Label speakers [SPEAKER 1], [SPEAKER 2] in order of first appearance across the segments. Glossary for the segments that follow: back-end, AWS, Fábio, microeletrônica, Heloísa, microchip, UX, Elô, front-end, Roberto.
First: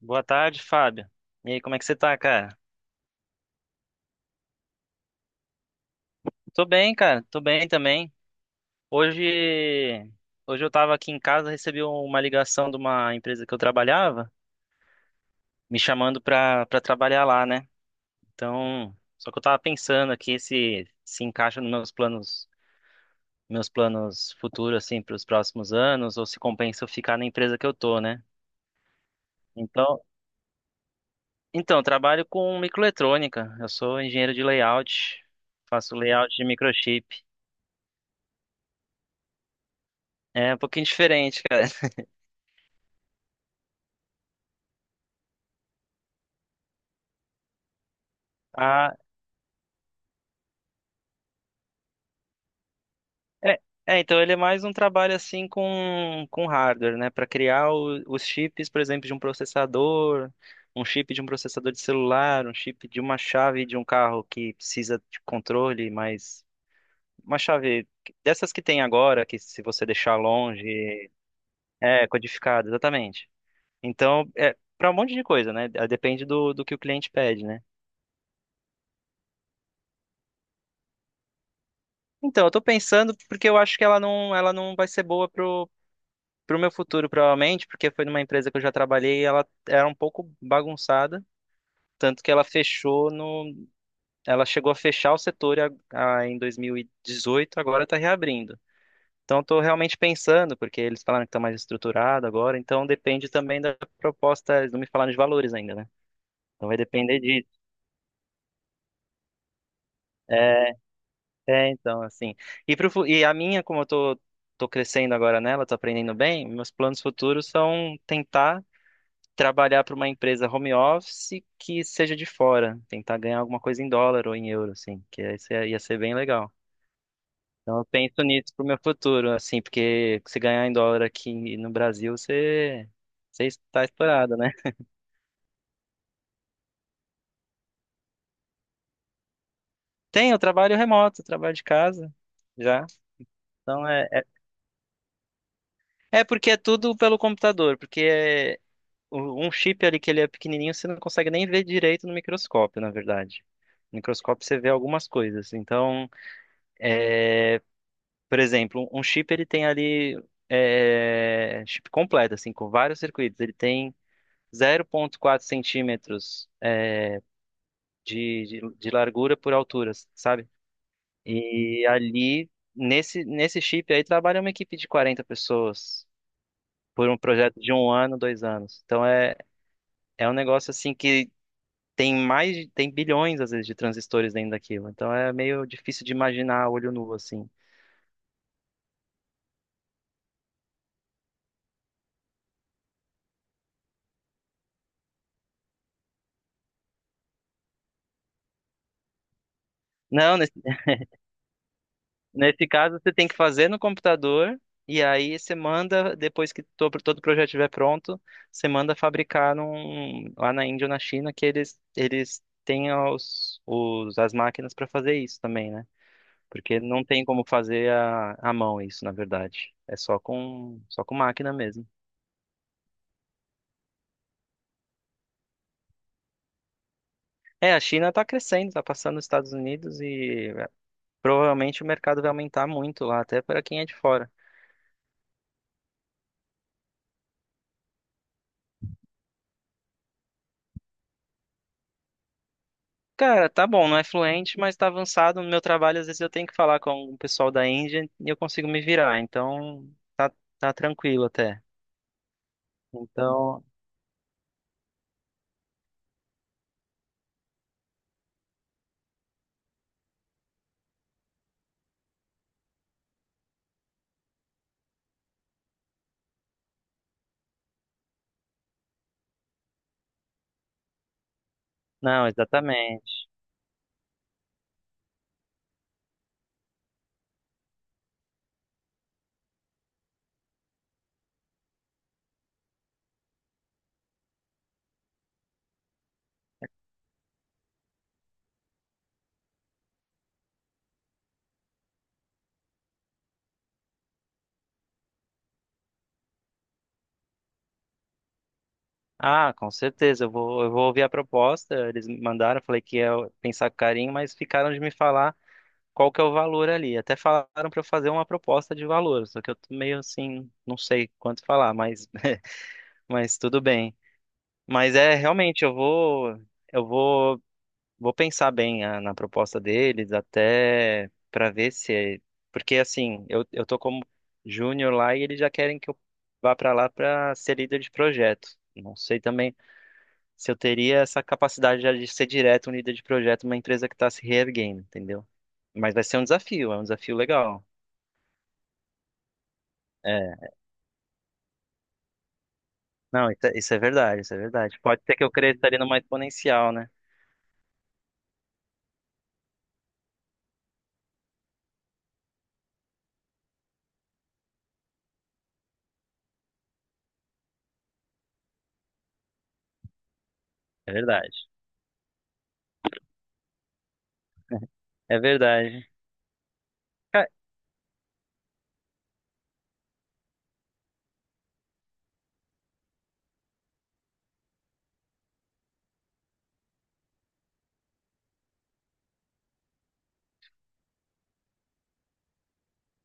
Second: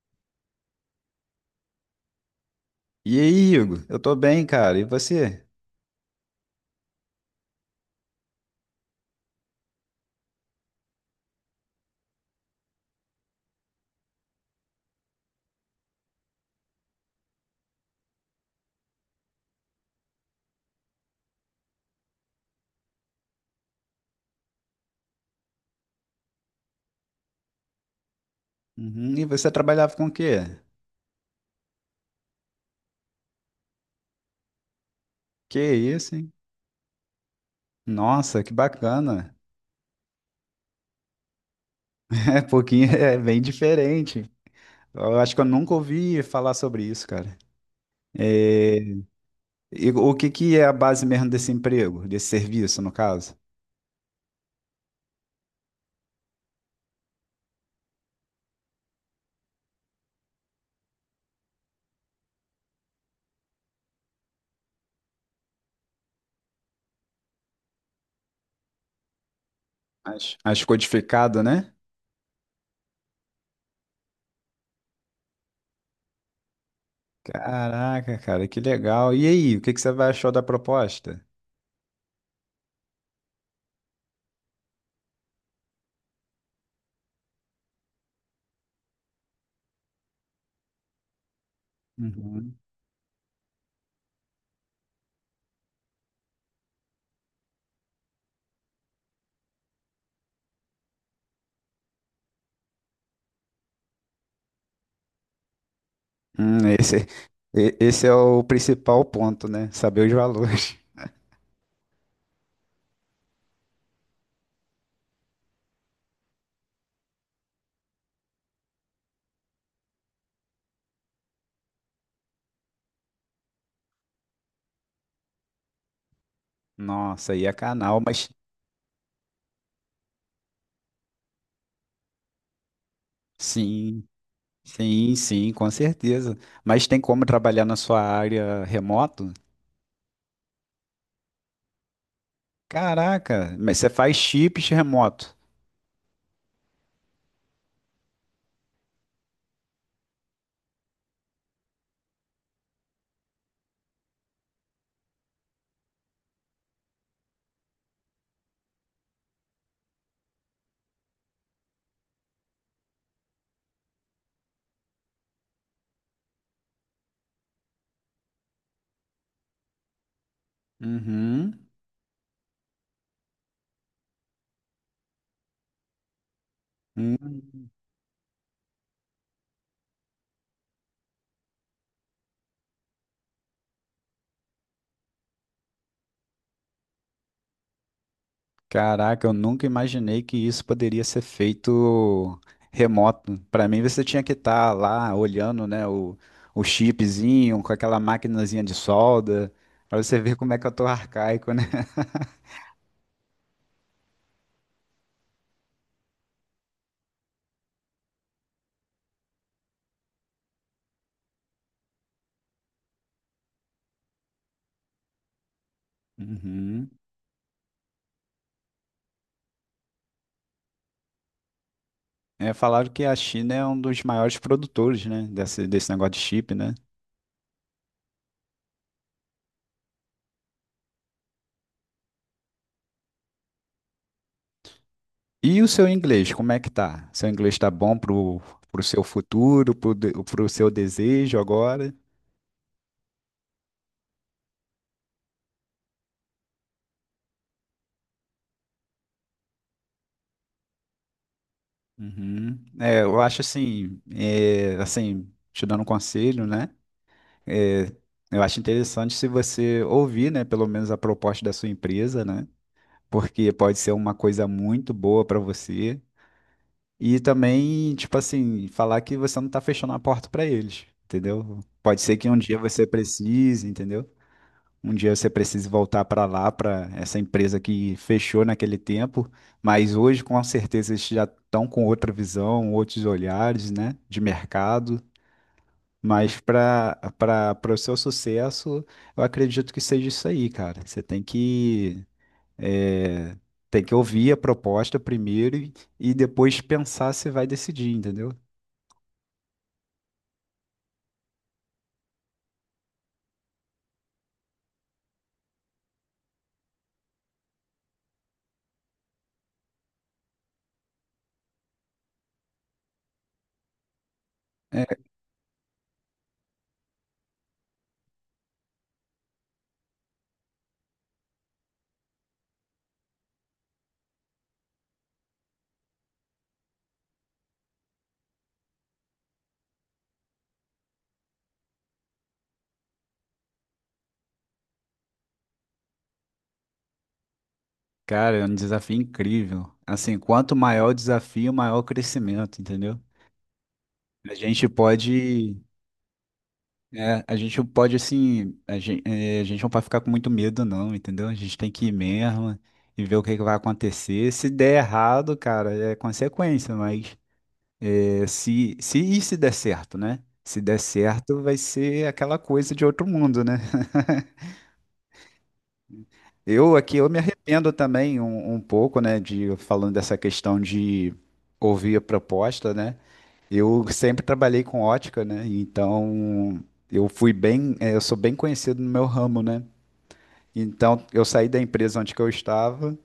[SPEAKER 1] Boa tarde, Fábio. E aí, como é que você tá, cara?
[SPEAKER 2] E aí, Hugo? Eu tô bem, cara. E você?
[SPEAKER 1] Tô bem, cara. Tô bem também. Hoje, hoje eu tava aqui em casa, recebi uma ligação de uma empresa que eu trabalhava, me chamando pra trabalhar lá, né? Então, só que eu tava pensando aqui se se encaixa nos meus planos futuros, assim, pros próximos anos, ou se compensa eu ficar na empresa que eu tô, né?
[SPEAKER 2] Uhum. E você trabalhava
[SPEAKER 1] Então,
[SPEAKER 2] com o quê?
[SPEAKER 1] então, eu trabalho com microeletrônica. Eu sou engenheiro de layout,
[SPEAKER 2] Que
[SPEAKER 1] faço
[SPEAKER 2] isso, hein?
[SPEAKER 1] layout de microchip.
[SPEAKER 2] Nossa, que bacana.
[SPEAKER 1] É um pouquinho diferente, cara.
[SPEAKER 2] É pouquinho, é bem diferente. Eu acho que eu nunca ouvi falar sobre isso, cara. É,
[SPEAKER 1] Ah,
[SPEAKER 2] E o que que é a base mesmo desse emprego, desse serviço, no caso?
[SPEAKER 1] é, então ele é mais um trabalho assim com hardware, né? Para criar os chips, por exemplo, de um processador, um chip de um processador de celular, um chip de uma chave de um carro que precisa de controle, mas uma chave dessas que tem agora, que se você deixar
[SPEAKER 2] As
[SPEAKER 1] longe,
[SPEAKER 2] codificado, né?
[SPEAKER 1] é codificado, exatamente. Então, é para um monte de coisa, né? É, depende do que o cliente pede, né?
[SPEAKER 2] Caraca, cara, que legal. E aí, o que que você vai achou da proposta?
[SPEAKER 1] Então, eu tô pensando porque eu acho que ela não vai ser boa pro meu futuro, provavelmente, porque foi numa empresa que eu já trabalhei e ela era um pouco bagunçada, tanto que ela
[SPEAKER 2] Uhum.
[SPEAKER 1] fechou no, ela chegou a fechar o setor em 2018, agora está reabrindo. Então, estou realmente pensando, porque eles falaram que está mais estruturado agora, então depende também da proposta, eles não me falaram de valores ainda, né?
[SPEAKER 2] Hum,
[SPEAKER 1] Então vai
[SPEAKER 2] esse,
[SPEAKER 1] depender disso.
[SPEAKER 2] esse é o principal ponto, né? Saber os
[SPEAKER 1] É,
[SPEAKER 2] valores.
[SPEAKER 1] então, assim. E, pro, fu- e a minha, como eu tô, tô crescendo agora nela, tô aprendendo bem, meus planos futuros são tentar trabalhar para uma empresa home office que seja de fora, tentar ganhar alguma coisa em dólar ou em euro, assim, que aí ia ser bem legal.
[SPEAKER 2] Nossa, aí é
[SPEAKER 1] Então eu
[SPEAKER 2] canal,
[SPEAKER 1] penso
[SPEAKER 2] mas
[SPEAKER 1] nisso pro meu futuro, assim, porque se ganhar em dólar aqui no Brasil, você está
[SPEAKER 2] sim,
[SPEAKER 1] estourado, né?
[SPEAKER 2] sim, sim, com certeza. Mas tem como trabalhar na sua área remoto?
[SPEAKER 1] Tem, eu trabalho remoto, eu trabalho de casa já.
[SPEAKER 2] Caraca, mas
[SPEAKER 1] Então
[SPEAKER 2] você
[SPEAKER 1] é,
[SPEAKER 2] faz
[SPEAKER 1] é,
[SPEAKER 2] chips remoto.
[SPEAKER 1] é porque é tudo pelo computador, um chip ali que ele é pequenininho, você não consegue nem ver direito no microscópio, na verdade. No microscópio você vê algumas coisas. Então, por exemplo, um chip ele tem ali, é, chip completo, assim, com vários circuitos. Ele tem 0,4 centímetros é, de largura por altura, sabe?
[SPEAKER 2] Uhum.
[SPEAKER 1] E ali, nesse chip aí, trabalha uma equipe de 40 pessoas por um projeto
[SPEAKER 2] Hum.
[SPEAKER 1] de 1 ano, 2 anos. É um negócio assim que tem bilhões, às vezes, de transistores dentro daquilo. Então é meio difícil de imaginar a olho nu, assim.
[SPEAKER 2] Caraca, eu nunca imaginei que isso poderia ser feito remoto. Para mim, você tinha que estar lá olhando, né, o chipzinho com aquela maquinazinha de solda, para você ver
[SPEAKER 1] Não,
[SPEAKER 2] como é que eu tô arcaico, né?
[SPEAKER 1] nesse caso, você tem que fazer no computador e aí você manda, depois que todo o projeto estiver pronto, você manda fabricar lá na Índia ou na China que eles têm as máquinas para fazer isso também, né? Porque
[SPEAKER 2] Uhum.
[SPEAKER 1] não tem como fazer a mão isso, na verdade. É só só com máquina mesmo.
[SPEAKER 2] Falaram que a China é um dos maiores produtores, né, desse negócio de chip, né?
[SPEAKER 1] É, a China está crescendo, está passando os Estados Unidos e provavelmente o mercado vai aumentar muito lá, até para quem é de fora.
[SPEAKER 2] E o seu inglês, como é que tá? Seu inglês tá bom pro seu futuro, pro seu desejo agora?
[SPEAKER 1] Cara, tá bom, não é fluente, mas tá avançado no meu trabalho. Às vezes eu tenho que falar com o pessoal da Índia e eu consigo me virar. Então, tá, tá tranquilo até.
[SPEAKER 2] Uhum. Eu acho
[SPEAKER 1] Então,
[SPEAKER 2] assim, assim, te dando um conselho, né? É, eu acho interessante se você ouvir, né, pelo menos a proposta da sua empresa, né? Porque pode ser uma coisa muito boa para você. E também, tipo assim, falar que você não tá fechando a porta pra eles, entendeu? Pode ser
[SPEAKER 1] não,
[SPEAKER 2] que um dia você
[SPEAKER 1] exatamente.
[SPEAKER 2] precise, entendeu? Um dia você precise voltar pra lá, pra essa empresa que fechou naquele tempo, mas hoje com certeza eles já estão com outra visão, outros olhares, né, de mercado. Mas para o seu sucesso, eu acredito que seja isso aí, cara. Você tem que é, tem que ouvir a proposta primeiro e depois pensar se vai decidir, entendeu?
[SPEAKER 1] Ah, com certeza. Eu vou ouvir a proposta. Eles me mandaram, eu falei que ia pensar com carinho, mas ficaram de me falar qual que é o valor ali. Até falaram pra eu fazer uma proposta de valor, só que eu tô meio assim, não sei quanto falar, mas, mas tudo bem. Mas
[SPEAKER 2] É,
[SPEAKER 1] é realmente, eu vou. Eu vou vou pensar bem na proposta deles até para ver se é... Porque assim, eu tô como júnior lá e eles já querem que eu vá para lá para ser líder de projeto. Não sei também se eu teria essa capacidade já de ser direto um líder de projeto numa empresa que está se reerguendo, entendeu? Mas vai ser um desafio, é um desafio legal.
[SPEAKER 2] Cara, é um desafio incrível. Assim,
[SPEAKER 1] É,
[SPEAKER 2] quanto maior o desafio, maior o crescimento, entendeu?
[SPEAKER 1] não, isso é verdade,
[SPEAKER 2] A
[SPEAKER 1] isso é
[SPEAKER 2] gente
[SPEAKER 1] verdade. Pode ser que eu
[SPEAKER 2] pode,
[SPEAKER 1] cresça ali numa exponencial, né?
[SPEAKER 2] a gente pode assim, a gente não pode ficar com muito medo, não, entendeu? A gente tem que ir mesmo e ver o que que vai acontecer. Se der errado, cara, é consequência, mas se der certo, né? Se der
[SPEAKER 1] É verdade.
[SPEAKER 2] certo, vai ser aquela coisa de outro mundo, né?
[SPEAKER 1] É verdade.
[SPEAKER 2] Eu aqui eu me
[SPEAKER 1] Ca-
[SPEAKER 2] arrependo também um pouco, né, de falando dessa questão de ouvir a proposta, né? Eu sempre trabalhei com ótica, né? Então eu sou bem conhecido no meu ramo, né? Então eu saí da empresa onde que eu estava,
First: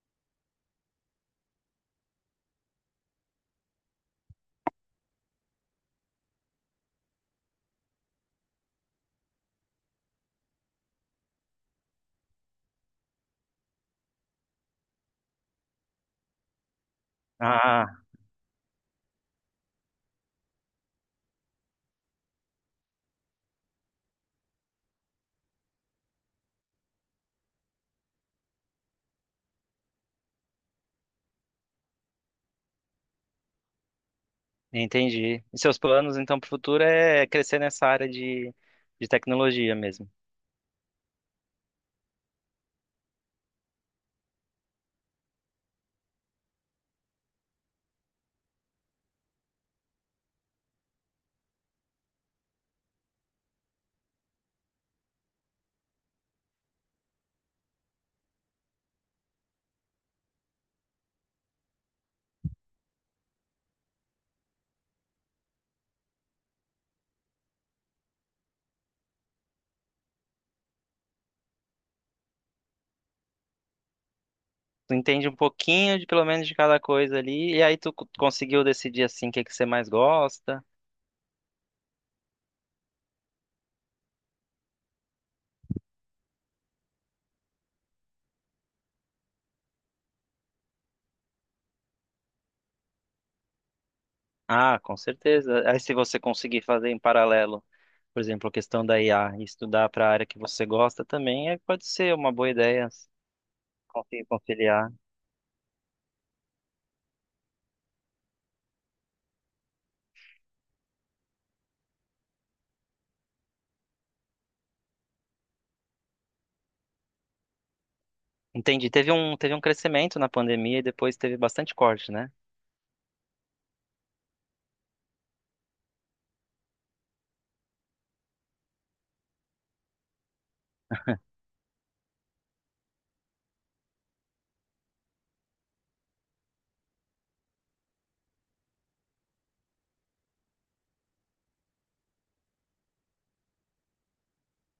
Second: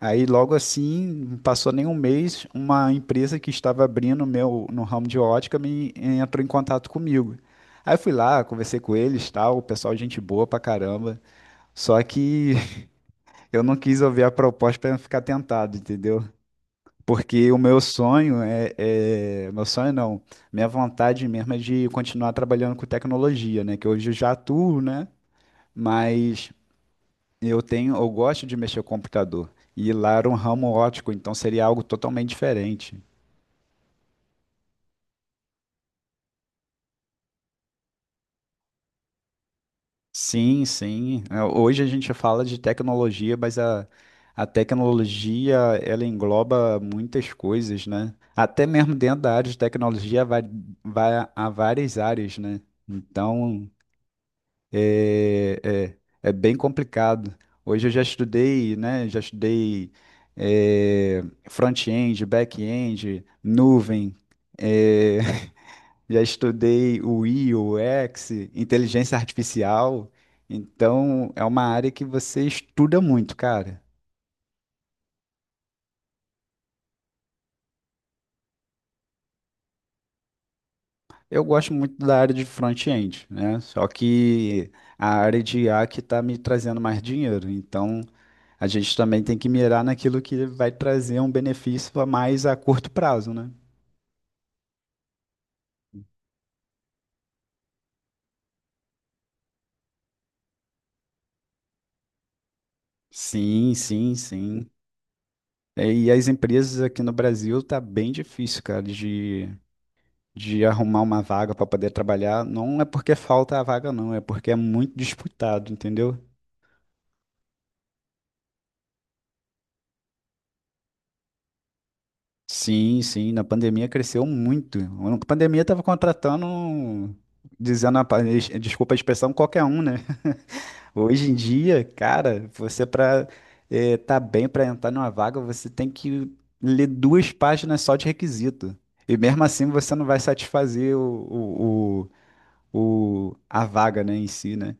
[SPEAKER 2] aí logo assim, não passou nem um mês, uma empresa que estava abrindo o meu no ramo de ótica me entrou em contato comigo. Aí eu fui lá, conversei com eles, tal, o pessoal gente boa pra caramba. Só que eu não quis ouvir a proposta para não ficar tentado, entendeu? Porque o meu
[SPEAKER 1] Ah,
[SPEAKER 2] sonho , meu sonho não. Minha vontade mesmo é de continuar trabalhando com tecnologia, né? Que hoje eu já atuo, né? Mas eu gosto de mexer com o computador. E lá era um ramo ótico, então seria algo totalmente diferente.
[SPEAKER 1] Entendi. E seus planos, então, para o futuro é crescer nessa área de tecnologia mesmo.
[SPEAKER 2] Sim, sim. Hoje a gente fala de tecnologia, mas a tecnologia ela engloba muitas coisas, né? Até mesmo dentro da área de tecnologia vai a várias áreas, né? Então é, é, é bem complicado. Hoje eu já estudei, né? Já estudei front-end, back-end, nuvem. é, já estudei o I, o UX, inteligência artificial. Então, é uma área que você estuda muito, cara.
[SPEAKER 1] Tu entende um pouquinho de pelo menos de cada coisa ali, e aí tu conseguiu decidir assim o que que você mais gosta.
[SPEAKER 2] Eu gosto muito da área de front-end, né? Só que a área de I a que está me trazendo mais dinheiro. Então, a gente também tem que mirar naquilo que vai trazer um benefício a mais a curto prazo, né?
[SPEAKER 1] Ah, com certeza. Aí se você conseguir fazer em paralelo, por exemplo, a questão da IA e estudar para a área que você gosta também, é, pode ser uma boa ideia assim,
[SPEAKER 2] Sim, sim,
[SPEAKER 1] conseguir
[SPEAKER 2] sim.
[SPEAKER 1] conciliar.
[SPEAKER 2] E as empresas aqui no Brasil tá bem difícil, cara, de arrumar uma vaga para poder trabalhar, não é porque falta a vaga, não, é porque é muito disputado, entendeu?
[SPEAKER 1] Entendi. Teve um crescimento na pandemia e depois teve bastante corte, né?
[SPEAKER 2] Sim, sim, na pandemia cresceu muito. Na pandemia tava contratando, dizendo desculpa a expressão, qualquer um, né? Hoje em dia, cara, você para tá bem para entrar numa vaga, você tem que ler duas páginas só de requisito. E mesmo assim você não vai satisfazer a vaga, né, em si, né?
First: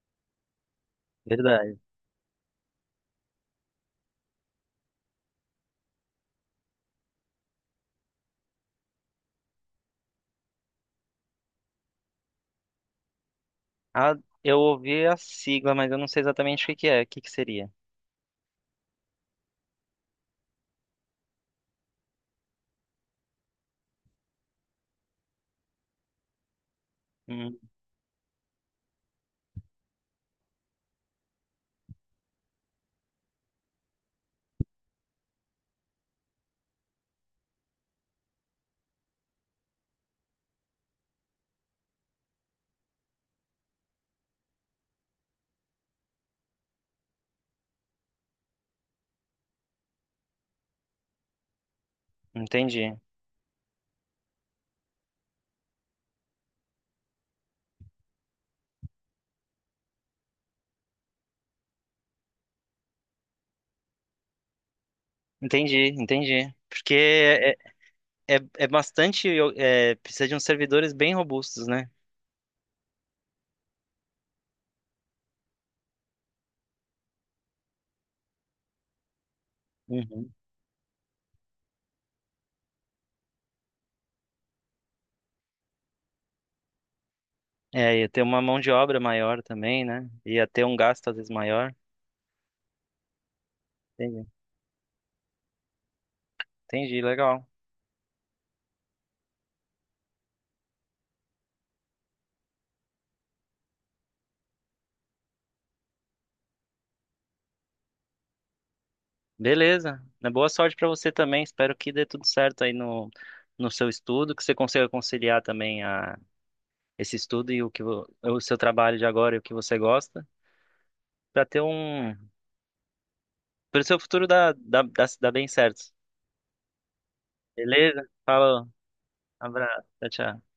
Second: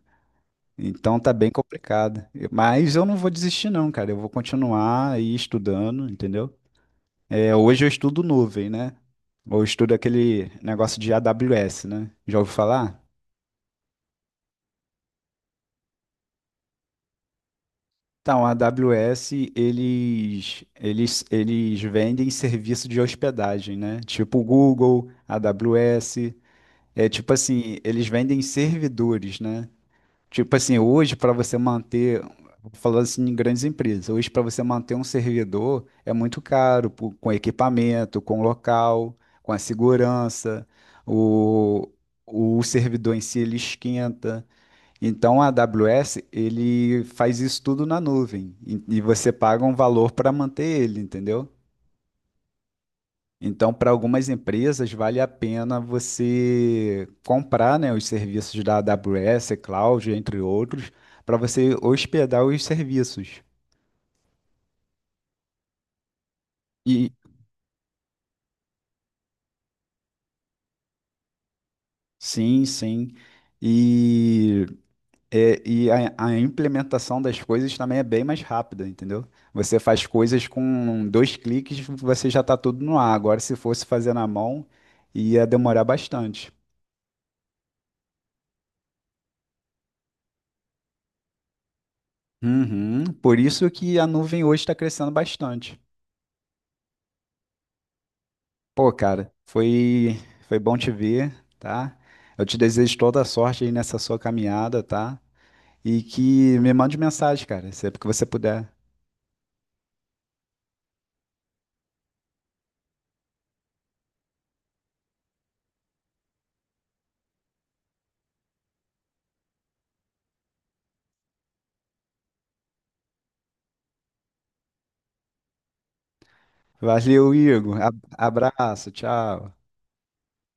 [SPEAKER 2] Então tá bem
[SPEAKER 1] Verdade.
[SPEAKER 2] complicado. Mas eu não vou desistir, não, cara. Eu vou continuar aí estudando, entendeu? Hoje eu estudo nuvem, né? Ou estudo aquele negócio de AWS, né? Já ouviu falar?
[SPEAKER 1] Ah, eu ouvi a sigla, mas eu não sei exatamente o que que é. O que que seria?
[SPEAKER 2] Então, a AWS, eles vendem serviço de hospedagem, né? Tipo Google, AWS. É tipo
[SPEAKER 1] Hum,
[SPEAKER 2] assim, eles vendem servidores, né? Tipo assim, hoje para você manter, falando assim em grandes empresas, hoje para você manter um servidor é muito caro, pô, com equipamento, com local, com a segurança, o, o servidor em si ele esquenta. Então a AWS ele faz isso tudo na nuvem e você paga um valor para manter ele, entendeu?
[SPEAKER 1] entendi.
[SPEAKER 2] Então, para algumas empresas, vale a pena você comprar, né, os serviços da AWS, Cloud, entre outros, para você hospedar os serviços.
[SPEAKER 1] Entendi, entendi. Porque
[SPEAKER 2] E
[SPEAKER 1] é bastante. É, precisa de uns servidores bem robustos, né?
[SPEAKER 2] sim, sim. E, e a implementação das coisas também é bem mais rápida, entendeu? Você faz
[SPEAKER 1] Uhum.
[SPEAKER 2] coisas com dois cliques, você já está tudo no ar. Agora, se fosse fazer na mão, ia demorar bastante.
[SPEAKER 1] É, ia ter uma mão de obra maior também, né? Ia ter um gasto às vezes maior.
[SPEAKER 2] Uhum. Por isso que a
[SPEAKER 1] Entendi.
[SPEAKER 2] nuvem hoje está crescendo bastante.
[SPEAKER 1] Entendi, legal.
[SPEAKER 2] Pô, cara, foi bom te ver, tá? Eu te desejo toda a sorte aí nessa sua caminhada, tá? E que me mande mensagem, cara, sempre que você puder.
[SPEAKER 1] Beleza, né? Boa sorte pra você também. Espero que dê tudo certo aí no, no seu estudo, que você consiga conciliar também esse estudo e o que o seu trabalho de agora e o que você gosta, para ter um pro seu futuro dá bem certo.
[SPEAKER 2] Valeu, Igor.
[SPEAKER 1] Beleza? Falou.
[SPEAKER 2] Abraço, tchau.
[SPEAKER 1] Abraço. Tchau, tchau.